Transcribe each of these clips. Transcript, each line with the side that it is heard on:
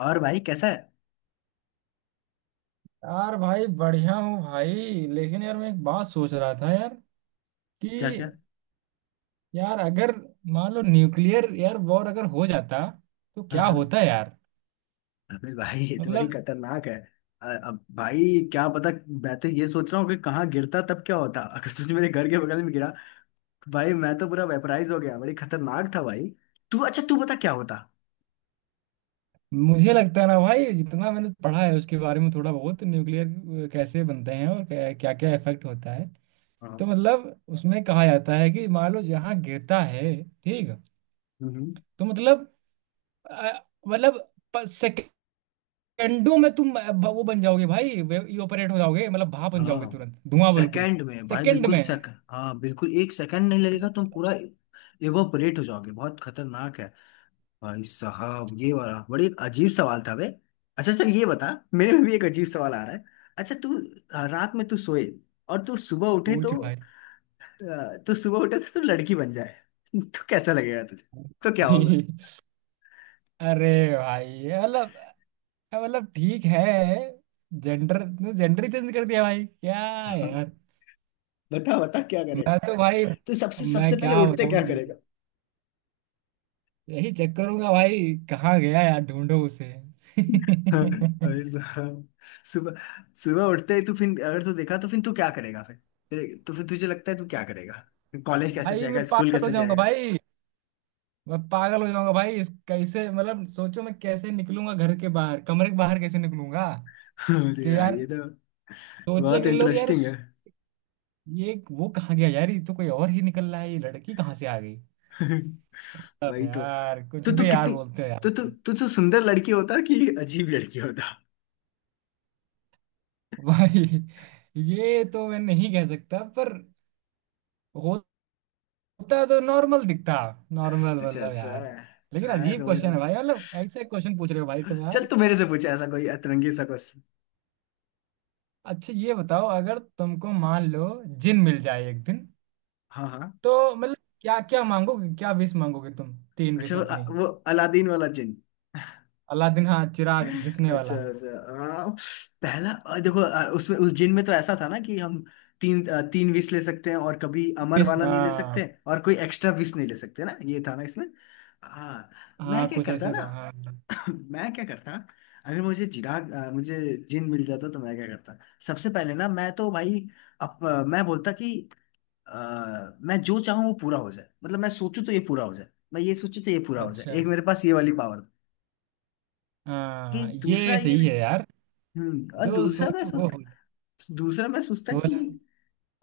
left: और भाई कैसा है।
right: यार भाई बढ़िया हूँ भाई। लेकिन यार मैं एक बात सोच रहा था यार
left: क्या
right: कि
left: क्या।
right: यार अगर मान लो न्यूक्लियर यार वॉर अगर हो जाता तो
left: हाँ
right: क्या
left: हाँ।
right: होता यार।
left: अबे भाई, ये तो बड़ी
right: मतलब
left: खतरनाक है। अब भाई। क्या पता। मैं तो ये सोच रहा हूँ कि कहाँ गिरता, तब क्या होता। अगर तुझे मेरे घर के बगल में गिरा तो भाई मैं तो पूरा वेपराइज हो गया। बड़ी खतरनाक था भाई। तू, अच्छा तू बता क्या होता।
right: मुझे लगता है ना भाई जितना मैंने पढ़ा है उसके बारे में थोड़ा बहुत न्यूक्लियर कैसे बनते हैं और क्या क्या इफेक्ट होता है। तो
left: हाँ।
right: मतलब उसमें कहा जाता है कि मान लो जहाँ गिरता है। ठीक।
left: हम्म।
right: तो मतलब अ, मतलब डंडों में तुम वो बन जाओगे भाई इवापोरेट हो जाओगे मतलब भाप बन जाओगे
left: हाँ।
right: तुरंत धुआं बिल्कुल।
left: सेकंड में भाई,
right: सेकंड
left: बिल्कुल
right: में।
left: सेकंड। हाँ बिल्कुल, एक सेकंड नहीं लगेगा, तुम पूरा इवोपरेट हो जाओगे। बहुत खतरनाक है। भाई साहब, ये वाला बड़ी एक अजीब सवाल था बे। अच्छा चल ये बता। मेरे में भी एक अजीब सवाल आ रहा है। अच्छा तू। रात में तू सोए और तू सुबह उठे
right: पूछ
left: तो।
right: भाई।
left: तू सुबह उठे तो तू लड़की बन जाए तो कैसा लगेगा तुझे। तो क्या होगा।
right: अरे भाई ये मतलब ठीक है। जेंडर जेंडर ही चेंज कर दिया भाई क्या।
left: हाँ,
right: यार
left: बता बता क्या करेगा।
right: मैं तो भाई
left: तो सबसे सबसे
right: मैं
left: पहले
right: क्या
left: उठते
right: बताऊं
left: क्या
right: तुमको?
left: करेगा।
right: यही चेक करूंगा भाई। कहाँ गया यार ढूंढो उसे।
left: हाँ, भाई साहब। सुबह, सुबह उठते ही तू फिर, अगर तू देखा तो फिर तू क्या करेगा फिर। तो फिर तुझे लगता है तू क्या करेगा। कॉलेज कैसे
right: भाई मैं
left: जाएगा, स्कूल
right: पागल हो
left: कैसे
right: जाऊंगा
left: जाएगा।
right: भाई। मैं पागल हो जाऊंगा भाई इस कैसे मतलब सोचो मैं कैसे निकलूंगा घर के बाहर कमरे के बाहर कैसे निकलूंगा।
left: अरे
right: कि
left: यार,
right: यार
left: ये तो बहुत
right: सोचेंगे लोग यार।
left: इंटरेस्टिंग है।
right: ये वो कहाँ गया यार ये तो कोई और ही निकल रहा है ये लड़की कहाँ से आ गई। अब
left: वही तो।
right: यार कुछ
left: तो तू
right: भी यार
left: कितनी।
right: बोलते हैं
left: तो
right: यार।
left: तू तू तू सुंदर लड़की होता कि अजीब लड़की होता।
right: भाई ये तो मैं नहीं कह सकता पर होता तो नॉर्मल दिखता। नॉर्मल
left: अच्छा
right: मतलब
left: अच्छा।
right: यार। लेकिन
left: हाँ
right: अजीब
left: समझ रहा
right: क्वेश्चन है भाई मतलब ऐसे क्वेश्चन पूछ रहे हो भाई
left: हूँ।
right: तुम
left: चल
right: यार।
left: तू मेरे से पूछ ऐसा कोई अतरंगी सा क्वेश्चन।
right: अच्छा ये बताओ अगर तुमको मान लो जिन मिल जाए एक दिन।
left: हाँ हाँ।
right: तो मतलब क्या क्या मांगोगे क्या विश मांगोगे तुम। तीन
left: अच्छा
right: विश
left: वो,
right: अपनी।
left: वो अलादीन वाला जिन।
right: अलादीन हाँ चिराग घिसने
left: अच्छा
right: वाला।
left: अच्छा हाँ। पहला, देखो, उसमें उस जिन में तो ऐसा था ना कि हम तीन विश ले सकते हैं, और कभी अमर
right: विश
left: वाला नहीं ले
right: हाँ।
left: सकते, और कोई एक्स्ट्रा विश नहीं ले सकते ना, ये था ना इसमें। हाँ। मैं
right: हाँ
left: क्या
right: कुछ
left: करता
right: ऐसे
left: ना।
right: था हाँ हाँ।
left: मैं क्या करता। अगर मुझे जिन मिल जाता तो मैं क्या करता। सबसे पहले ना मैं तो भाई, अब मैं बोलता कि मैं जो चाहूँ वो पूरा हो जाए, मतलब मैं सोचूं तो ये पूरा हो जाए। मैं ये सोचूं तो ये पूरा हो जाए,
right: अच्छा।
left: एक मेरे पास ये वाली पावर। कि
right: हाँ
left: दूसरा
right: ये
left: ये।
right: सही है यार।
left: और
right: जो
left: दूसरा मैं
right: सोचो वो हो।
left: सोचता। दूसरा मैं सोचता
right: सोच।
left: कि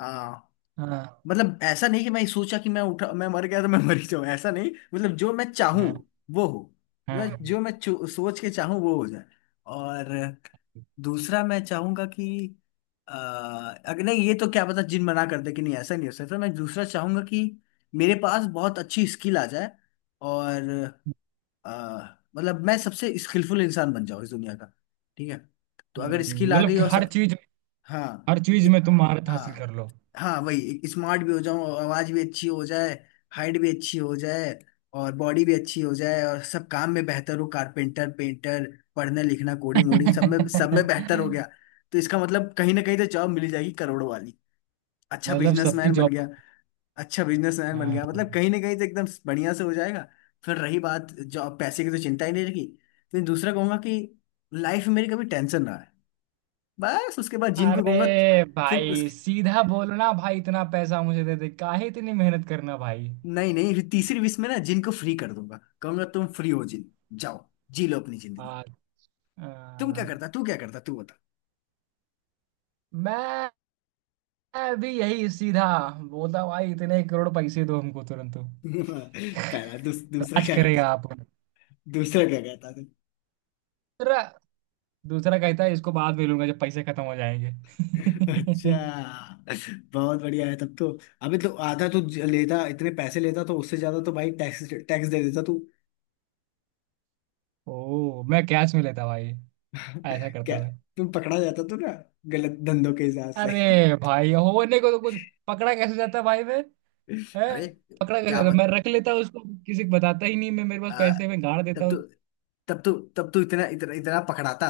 left: आ,
right: हाँ।
left: मतलब ऐसा नहीं कि मैं सोचा कि मैं उठा मैं मर गया तो मैं मर ही जाऊं, ऐसा नहीं, मतलब जो मैं चाहूं
right: हाँ।
left: वो हो। मतलब जो
right: हाँ।
left: मैं सोच के चाहूं वो हो जाए। और दूसरा मैं चाहूंगा कि आ, अगर नहीं ये तो क्या पता जिन मना कर दे कि नहीं ऐसा नहीं हो सकता, मैं दूसरा चाहूंगा कि मेरे पास बहुत अच्छी स्किल आ जाए। और आ, मतलब मैं सबसे स्किलफुल इंसान बन जाऊं इस दुनिया का। ठीक है। तो अगर स्किल आ
right: मतलब
left: गई
right: कि
left: और सब। हाँ।
right: हर चीज
left: एक।
right: में तुम महारत हासिल कर
left: हाँ।
right: लो।
left: हाँ वही स्मार्ट भी हो जाऊं, आवाज भी अच्छी हो जाए, हाइट भी अच्छी हो जाए, और बॉडी भी अच्छी हो जाए, और सब काम में बेहतर हो, कारपेंटर, पेंटर, पढ़ने लिखना, कोडिंग वोडिंग, सब में बेहतर हो गया। तो इसका मतलब कहीं ना कहीं तो जॉब मिल जाएगी करोड़ों वाली। अच्छा
right: मतलब सबकी
left: बिजनेसमैन बन
right: जॉब।
left: गया। अच्छा बिजनेसमैन बन
right: हाँ।
left: गया, मतलब कहीं ना कहीं तो एकदम बढ़िया से हो जाएगा। फिर रही बात जॉब पैसे की, तो चिंता ही नहीं रहेगी। फिर दूसरा कहूंगा कि लाइफ में मेरी कभी टेंशन ना है। बस उसके बाद जिनको कहूंगा।
right: अरे
left: फिर
right: भाई
left: उसके,
right: सीधा बोलना भाई इतना पैसा मुझे दे दे काहे इतनी मेहनत करना भाई।
left: नहीं नहीं, फिर तीसरी विश में ना जिन को फ्री कर दूंगा, कहूंगा तुम फ्री हो जिन, जाओ, जी लो अपनी जिंदगी।
right: हाँ,
left: तुम क्या
right: अ,
left: करता तू क्या करता, तू बता
right: मैं भी यही सीधा बोलता हूँ, भाई इतने करोड़ पैसे दो हमको तुरंत तो
left: पहला दूसरा
right: राज
left: क्या करता
right: करेगा
left: था।
right: आप पर।"
left: दूसरा क्या करता था।
right: दूसरा। दूसरा कहता है इसको बाद में लूंगा जब पैसे खत्म हो जाएंगे।
left: अच्छा। बहुत बढ़िया है तब तो। अबे तो आधा तो लेता, इतने पैसे लेता तो उससे ज्यादा तो भाई टैक्स टैक्स दे देता तू।
right: ओ मैं कैश में लेता भाई। ऐसा करता
left: क्या।
right: मैं।
left: तुम पकड़ा जाता तू ना, गलत धंधों के हिसाब से।
right: अरे भाई होने को तो कुछ पकड़ा कैसे जाता भाई मैं है।
left: अरे।
right: पकड़ा कैसे
left: क्या।
right: जाता मैं रख लेता उसको। किसी को बताता ही नहीं मैं मेरे पास
left: आ,
right: पैसे में गाड़
left: तब
right: देता
left: तो, तब तो, तब तो इतना इतना इतना पकड़ाता।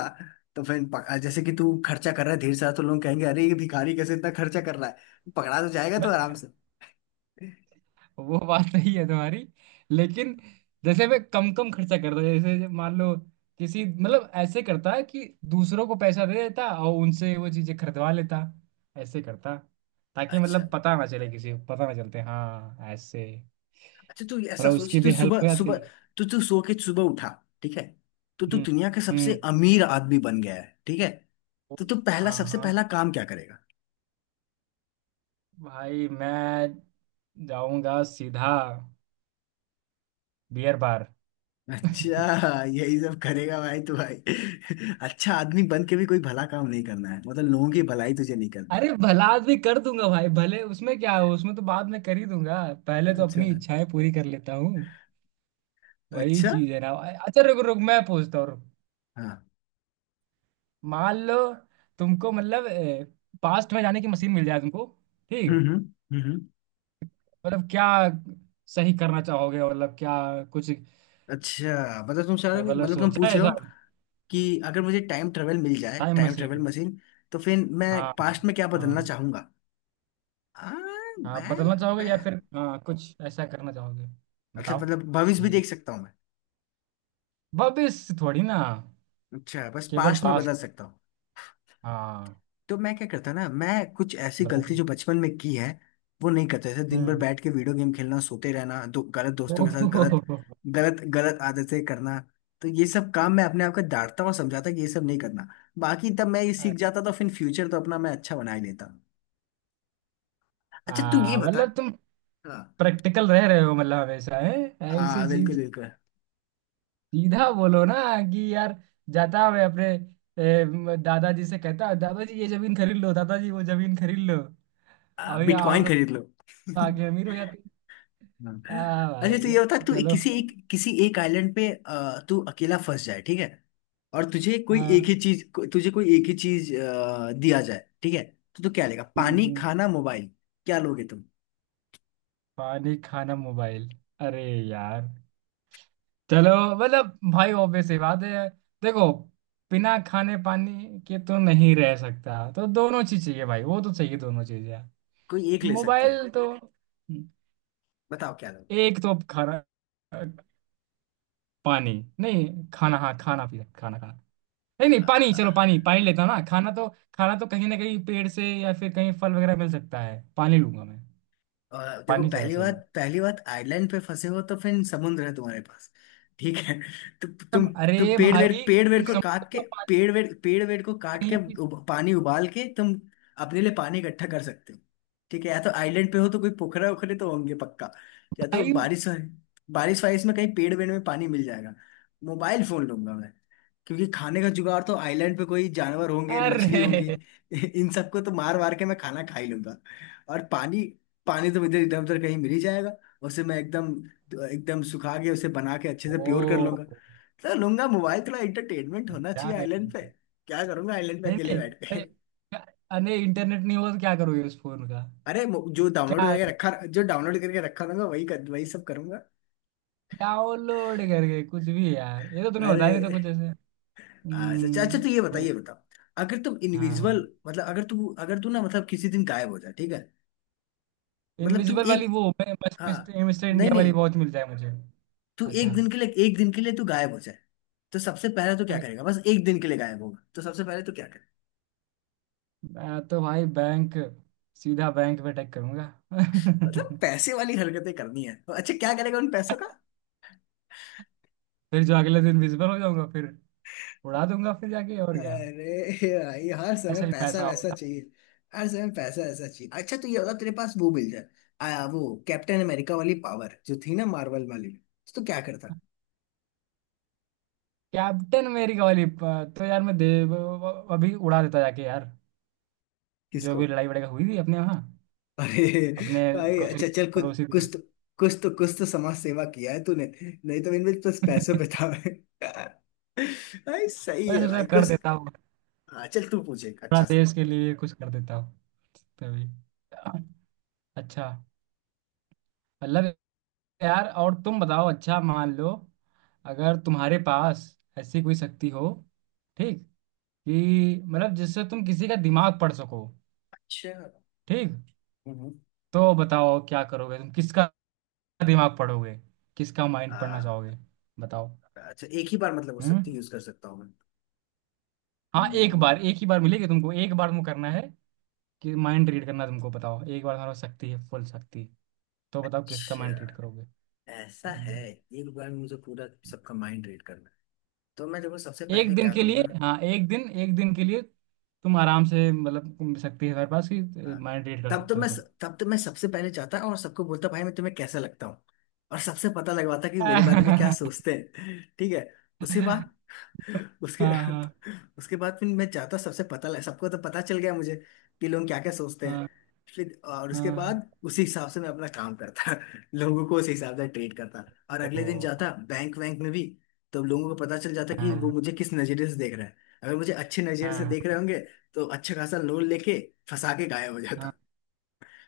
left: तो फिर जैसे कि तू खर्चा कर रहा है ढेर सारा, तो लोग कहेंगे अरे ये भिखारी कैसे इतना खर्चा कर रहा है, पकड़ा तो जाएगा तो आराम
right: हूँ।
left: से।
right: वो बात सही है तुम्हारी। लेकिन जैसे मैं कम कम खर्चा करता जैसे जब मान लो किसी मतलब ऐसे करता है कि दूसरों को पैसा दे देता और उनसे वो चीजें खरीदवा लेता। ऐसे करता। ताकि
left: अच्छा
right: मतलब पता ना चले किसी को पता ना चलते हाँ ऐसे।
left: अच्छा, तू
right: और
left: ऐसा
right: उसकी
left: सोच, तू
right: भी हेल्प
left: सुबह
right: हो जाती।
left: सुबह, तू तू सो के सुबह उठा, ठीक है। तो तू
right: हम्म
left: दुनिया का
right: हम्म।
left: सबसे अमीर आदमी बन गया है, ठीक है। तो तू पहला,
right: हाँ
left: सबसे
right: हाँ
left: पहला काम क्या करेगा।
right: भाई मैं जाऊंगा सीधा बियर बार।
left: अच्छा यही सब करेगा भाई तू भाई। अच्छा आदमी बन के भी कोई भला काम नहीं करना है, मतलब लोगों की भलाई तुझे नहीं करनी
right: अरे भला आदमी कर दूंगा भाई भले उसमें क्या हो उसमें तो बाद में कर ही दूंगा। पहले
left: है।
right: तो
left: अच्छा।
right: अपनी इच्छाएं पूरी कर लेता हूँ। वही
left: अच्छा।
right: चीज है ना। अच्छा रुक रुक मैं पूछता हूँ रुक।
left: हाँ।
right: मान लो तुमको मतलब पास्ट में जाने की मशीन मिल जाए तुमको। ठीक।
left: हम्म। हम्म। हम्म।
right: मतलब क्या सही करना चाहोगे मतलब क्या कुछ
left: अच्छा मतलब तुम चाह रहे हो
right: मतलब
left: मतलब तुम
right: सोचा है
left: पूछ रहे
right: ऐसा।
left: हो कि अगर मुझे टाइम ट्रेवल मिल जाए,
right: time
left: time travel
right: machine.
left: Machine, तो फिर मैं
right: हाँ।
left: पास्ट में क्या
right: हाँ
left: बदलना चाहूंगा। आ,
right: हाँ बदलना
left: मैं,
right: चाहोगे
left: मैं
right: या फिर हाँ कुछ ऐसा करना चाहोगे।
left: अच्छा
right: बताओ
left: मतलब भविष्य भी
right: जल्दी।
left: देख सकता हूँ मैं।
right: भविष्य थोड़ी ना।
left: अच्छा बस
right: केवल
left: पास्ट में बदल
right: पास्ट।
left: सकता हूँ।
right: हाँ।
left: तो मैं क्या करता ना, मैं कुछ ऐसी गलती
right: बराबर।
left: जो बचपन में की है वो नहीं करता, जैसे दिन भर
right: हम्म।
left: बैठ के वीडियो गेम खेलना, सोते रहना, दो गलत दोस्तों के साथ, गलत
right: ओहो
left: गलत गलत आदतें करना। तो ये सब काम मैं अपने आप को डांटता और समझाता कि ये सब नहीं करना। बाकी तब मैं ये सीख जाता तो फिर फ्यूचर तो अपना मैं अच्छा बना ही लेता। अच्छा तू ये बता।
right: मतलब तुम
left: हाँ।
right: प्रैक्टिकल रह रहे हो मतलब हमेशा है ऐसी
left: बिल्कुल
right: चीज।
left: बिल्कुल।
right: सीधा बोलो ना कि यार जाता मैं अपने दादाजी से कहता दादाजी ये जमीन खरीद लो दादाजी वो जमीन खरीद लो।
left: हाँ,
right: अभी
left: बिटकॉइन
right: हम
left: खरीद
right: लोग
left: लो
right: आगे अमीर हो जाते
left: हाँ।
right: हैं। आ
left: अच्छा तो
right: भाई।
left: ये बता, तू
right: चलो
left: किसी एक, किसी एक आइलैंड पे तू अकेला फंस जाए, ठीक है। और तुझे कोई एक
right: हाँ
left: ही चीज को, तुझे कोई एक ही चीज दिया जाए, ठीक है। तो तू क्या लेगा,
right: हम्म,
left: पानी,
right: हम्म।
left: खाना, मोबाइल। क्या लोगे तुम।
right: पानी खाना मोबाइल। अरे यार चलो मतलब भाई ऑब्वियस सी बात है। देखो बिना खाने पानी के तो नहीं रह सकता तो दोनों चीज चाहिए भाई वो तो चाहिए दोनों चीजें।
left: कोई एक ले सकते हो।
right: मोबाइल तो
left: बताओ क्या
right: एक तो खाना पानी नहीं खाना हाँ खाना पीना खाना खाना नहीं नहीं पानी
left: लोगे।
right: चलो पानी पानी लेता हूँ ना खाना तो। खाना तो कहीं ना कहीं पेड़ से या फिर कहीं फल वगैरह मिल सकता है पानी लूंगा मैं।
left: और देखो,
right: पानी ज्यादा
left: पहली
right: सही
left: बात,
right: है।
left: पहली बात, आइलैंड पे फंसे हो तो फिर समुद्र है तुम्हारे पास, ठीक है। तो
right: तुम
left: तुम तुम
right: अरे
left: पेड़ वेड़,
right: भाई
left: पेड़ वेड़
right: तुम
left: को
right: समझ
left: काट के,
right: तो पानी
left: पेड़ वेड़, पेड़ वेड़ को काट के,
right: नहीं पी
left: पानी उबाल के तुम अपने लिए पानी इकट्ठा कर सकते हो, ठीक है। या तो आइलैंड पे हो तो कोई पोखरा ओखरे तो होंगे पक्का। या तो
right: भाई।
left: बारिश, बारिश वारिश में कहीं पेड़ वेड़ में पानी मिल जाएगा। मोबाइल फोन लूंगा मैं, क्योंकि खाने का जुगाड़ तो आइलैंड पे कोई जानवर होंगे, मछली होंगी।
right: अरे
left: इन सबको तो मार मार के मैं खाना खा ही लूंगा। और पानी, पानी तो इधर इधर उधर कहीं मिल ही जाएगा, उसे मैं एकदम, एकदम सुखा के उसे बना के अच्छे से प्योर कर
right: ओ
left: लूंगा। तो लूंगा मोबाइल, थोड़ा एंटरटेनमेंट होना
right: क्या
left: चाहिए
right: करते
left: आइलैंड पे।
right: हैं?
left: क्या करूंगा आइलैंड पे
right: नहीं
left: अकेले
right: नहीं
left: बैठ के
right: अरे क्या- अरे इंटरनेट नहीं होगा तो क्या करोगे उस फोन का।
left: अरे जो डाउनलोड
right: क्या।
left: करके रखा, जो डाउनलोड करके रखा रहूंगा, वही कर, वही सब करूंगा।
right: डाउनलोड करके कुछ भी यार ये तो तूने
left: अरे।
right: बताया नहीं था कुछ ऐसे।
left: हाँ, अच्छा अच्छा
right: हम्म।
left: तो ये बताइए,
right: वही,
left: ये बताओ, अगर तुम
right: हाँ।
left: इनविजिबल, मतलब अगर तू ना, मतलब किसी दिन गायब हो जाए, ठीक है। मतलब तू
right: इनविजिबल
left: एक,
right: वाली वो बस
left: हाँ,
right: मिस्टर मिस्टर
left: नहीं
right: इंडिया वाली
left: नहीं,
right: वॉच मिल जाए मुझे।
left: तू
right: अच्छा।
left: एक दिन के लिए, एक दिन के लिए तू गायब हो जाए, तो सबसे पहले तो क्या
right: अरे
left: करेगा, बस एक दिन के लिए गायब होगा तो सबसे पहले तो क्या करे।
right: मैं तो भाई बैंक सीधा बैंक में अटैक करूंगा।
left: मतलब पैसे वाली हरकतें करनी है, तो अच्छा क्या करेगा उन पैसों का।
right: फिर जो अगले दिन विजिबल हो जाऊंगा फिर उड़ा दूंगा फिर जाके और क्या।
left: अरे भाई हर समय
right: ऐसा ही
left: पैसा
right: पैसा।
left: वैसा चाहिए। हर समय पैसा वैसा चाहिए। अच्छा तो ये होगा तेरे पास, वो मिल जाए, वो कैप्टन अमेरिका वाली पावर जो थी ना, मार्वल वाली, तो क्या करता।
right: कैप्टन अमेरिका वाली तो यार मैं दे अभी उड़ा देता जाके यार। जो
left: किसको।
right: भी लड़ाई वड़ाई हुई थी अपने यहाँ
left: अरे
right: अपने
left: भाई,
right: पड़ोसी
left: अच्छा चल कुछ,
right: पड़ोसी
left: कुछ
right: देश
left: तो,
right: में।
left: कुछ तो कुछ तो समाज सेवा किया है तूने, नहीं तो इनमें बस पैसे बिता है। भाई सही
right: मैं
left: है
right: सोचा
left: भाई
right: कर
left: कुछ।
right: देता हूँ।
left: हाँ, चल तू पूछे एक
right: थोड़ा
left: अच्छा सा।
right: देश के लिए कुछ कर देता हूँ तभी। अच्छा मतलब यार और तुम बताओ अच्छा मान लो अगर तुम्हारे पास ऐसी कोई शक्ति हो। ठीक। कि मतलब जिससे तुम किसी का दिमाग पढ़ सको।
left: अच्छा।
right: ठीक।
left: हम्म।
right: तो बताओ क्या करोगे तुम किसका दिमाग पढ़ोगे किसका माइंड पढ़ना
left: हाँ।
right: चाहोगे। बताओ।
left: अच्छा एक ही बार मतलब वो
right: हम्म।
left: शक्ति यूज कर सकता हूँ मैं।
right: हाँ एक
left: हम्म।
right: बार एक ही बार मिलेगी तुमको एक बार तुमको करना है कि माइंड रीड करना है तुमको बताओ एक बार तुम्हारा शक्ति है फुल शक्ति। तो बताओ किसका माइंड रीड
left: अच्छा
right: करोगे।
left: ऐसा है,
right: हम्म।
left: एक बार मुझे पूरा सबका माइंड रीड करना है, तो मैं देखो सबसे
right: एक
left: पहले
right: दिन
left: क्या
right: के
left: करूंगा।
right: लिए हाँ एक दिन के लिए तुम आराम से मतलब तुम शक्ति है तुम्हारे पास कि
left: हाँ।
right: माइंड रीड कर
left: तब तो
right: सकते हो
left: मैं
right: तुम।
left: तब तो मैं सबसे पहले जाता और सबको बोलता भाई मैं तुम्हें कैसा लगता हूँ, और सबसे पता लगवाता कि मेरे बारे में क्या
right: हाँ
left: सोचते हैं, ठीक है। उसके बाद, उसके
right: हाँ
left: उसके बाद फिर मैं जाता सबसे पता लग, सबको तो पता चल गया मुझे कि लोग क्या क्या सोचते हैं।
right: हाँ
left: फिर और उसके
right: हाँ।
left: बाद उसी हिसाब से मैं अपना काम करता, लोगों को उसी हिसाब से ट्रीट करता। और अगले दिन
right: ओ,
left: जाता बैंक वैंक में भी, तो लोगों को पता चल जाता कि वो
right: हाँ
left: मुझे किस नजरिए से देख रहा है। अगर मुझे अच्छे नजरिए से देख रहे
right: हाँ
left: होंगे तो अच्छा खासा लोन लेके फंसा के गायब हो,
right: हाँ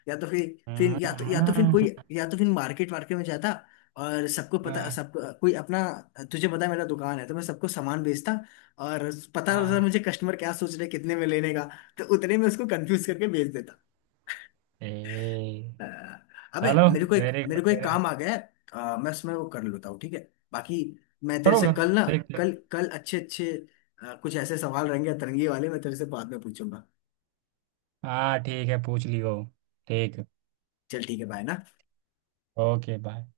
left: या तो फिर
right: हाँ
left: या तो फिर कोई,
right: हाँ
left: या तो फिर मार्केट वार्केट में जाता और सबको पता,
right: हाँ,
left: सबको कोई अपना, तुझे पता है मेरा दुकान है, तो मैं सबको सामान बेचता, और पता रहता
right: हाँ।
left: मुझे कस्टमर क्या सोच रहे, कितने में लेने का, तो उतने में उसको कंफ्यूज करके बेच देता।
right: ए
left: अ, अबे
right: चलो वेरी
left: मेरे
right: गुड
left: को एक
right: वेरी गुड।
left: काम आ गया है, मैं उसमें वो कर लेता हूँ, ठीक है। बाकी मैं तेरे से
right: करोगे
left: कल ना,
right: ठीक ठीक।
left: कल कल अच्छे अच्छे, कुछ ऐसे सवाल रहेंगे अतरंगी वाले, मैं तेरे से बाद में पूछूंगा।
right: हाँ ठीक है पूछ लियो। ठीक।
left: चल ठीक है, बाय ना।
right: Okay bye.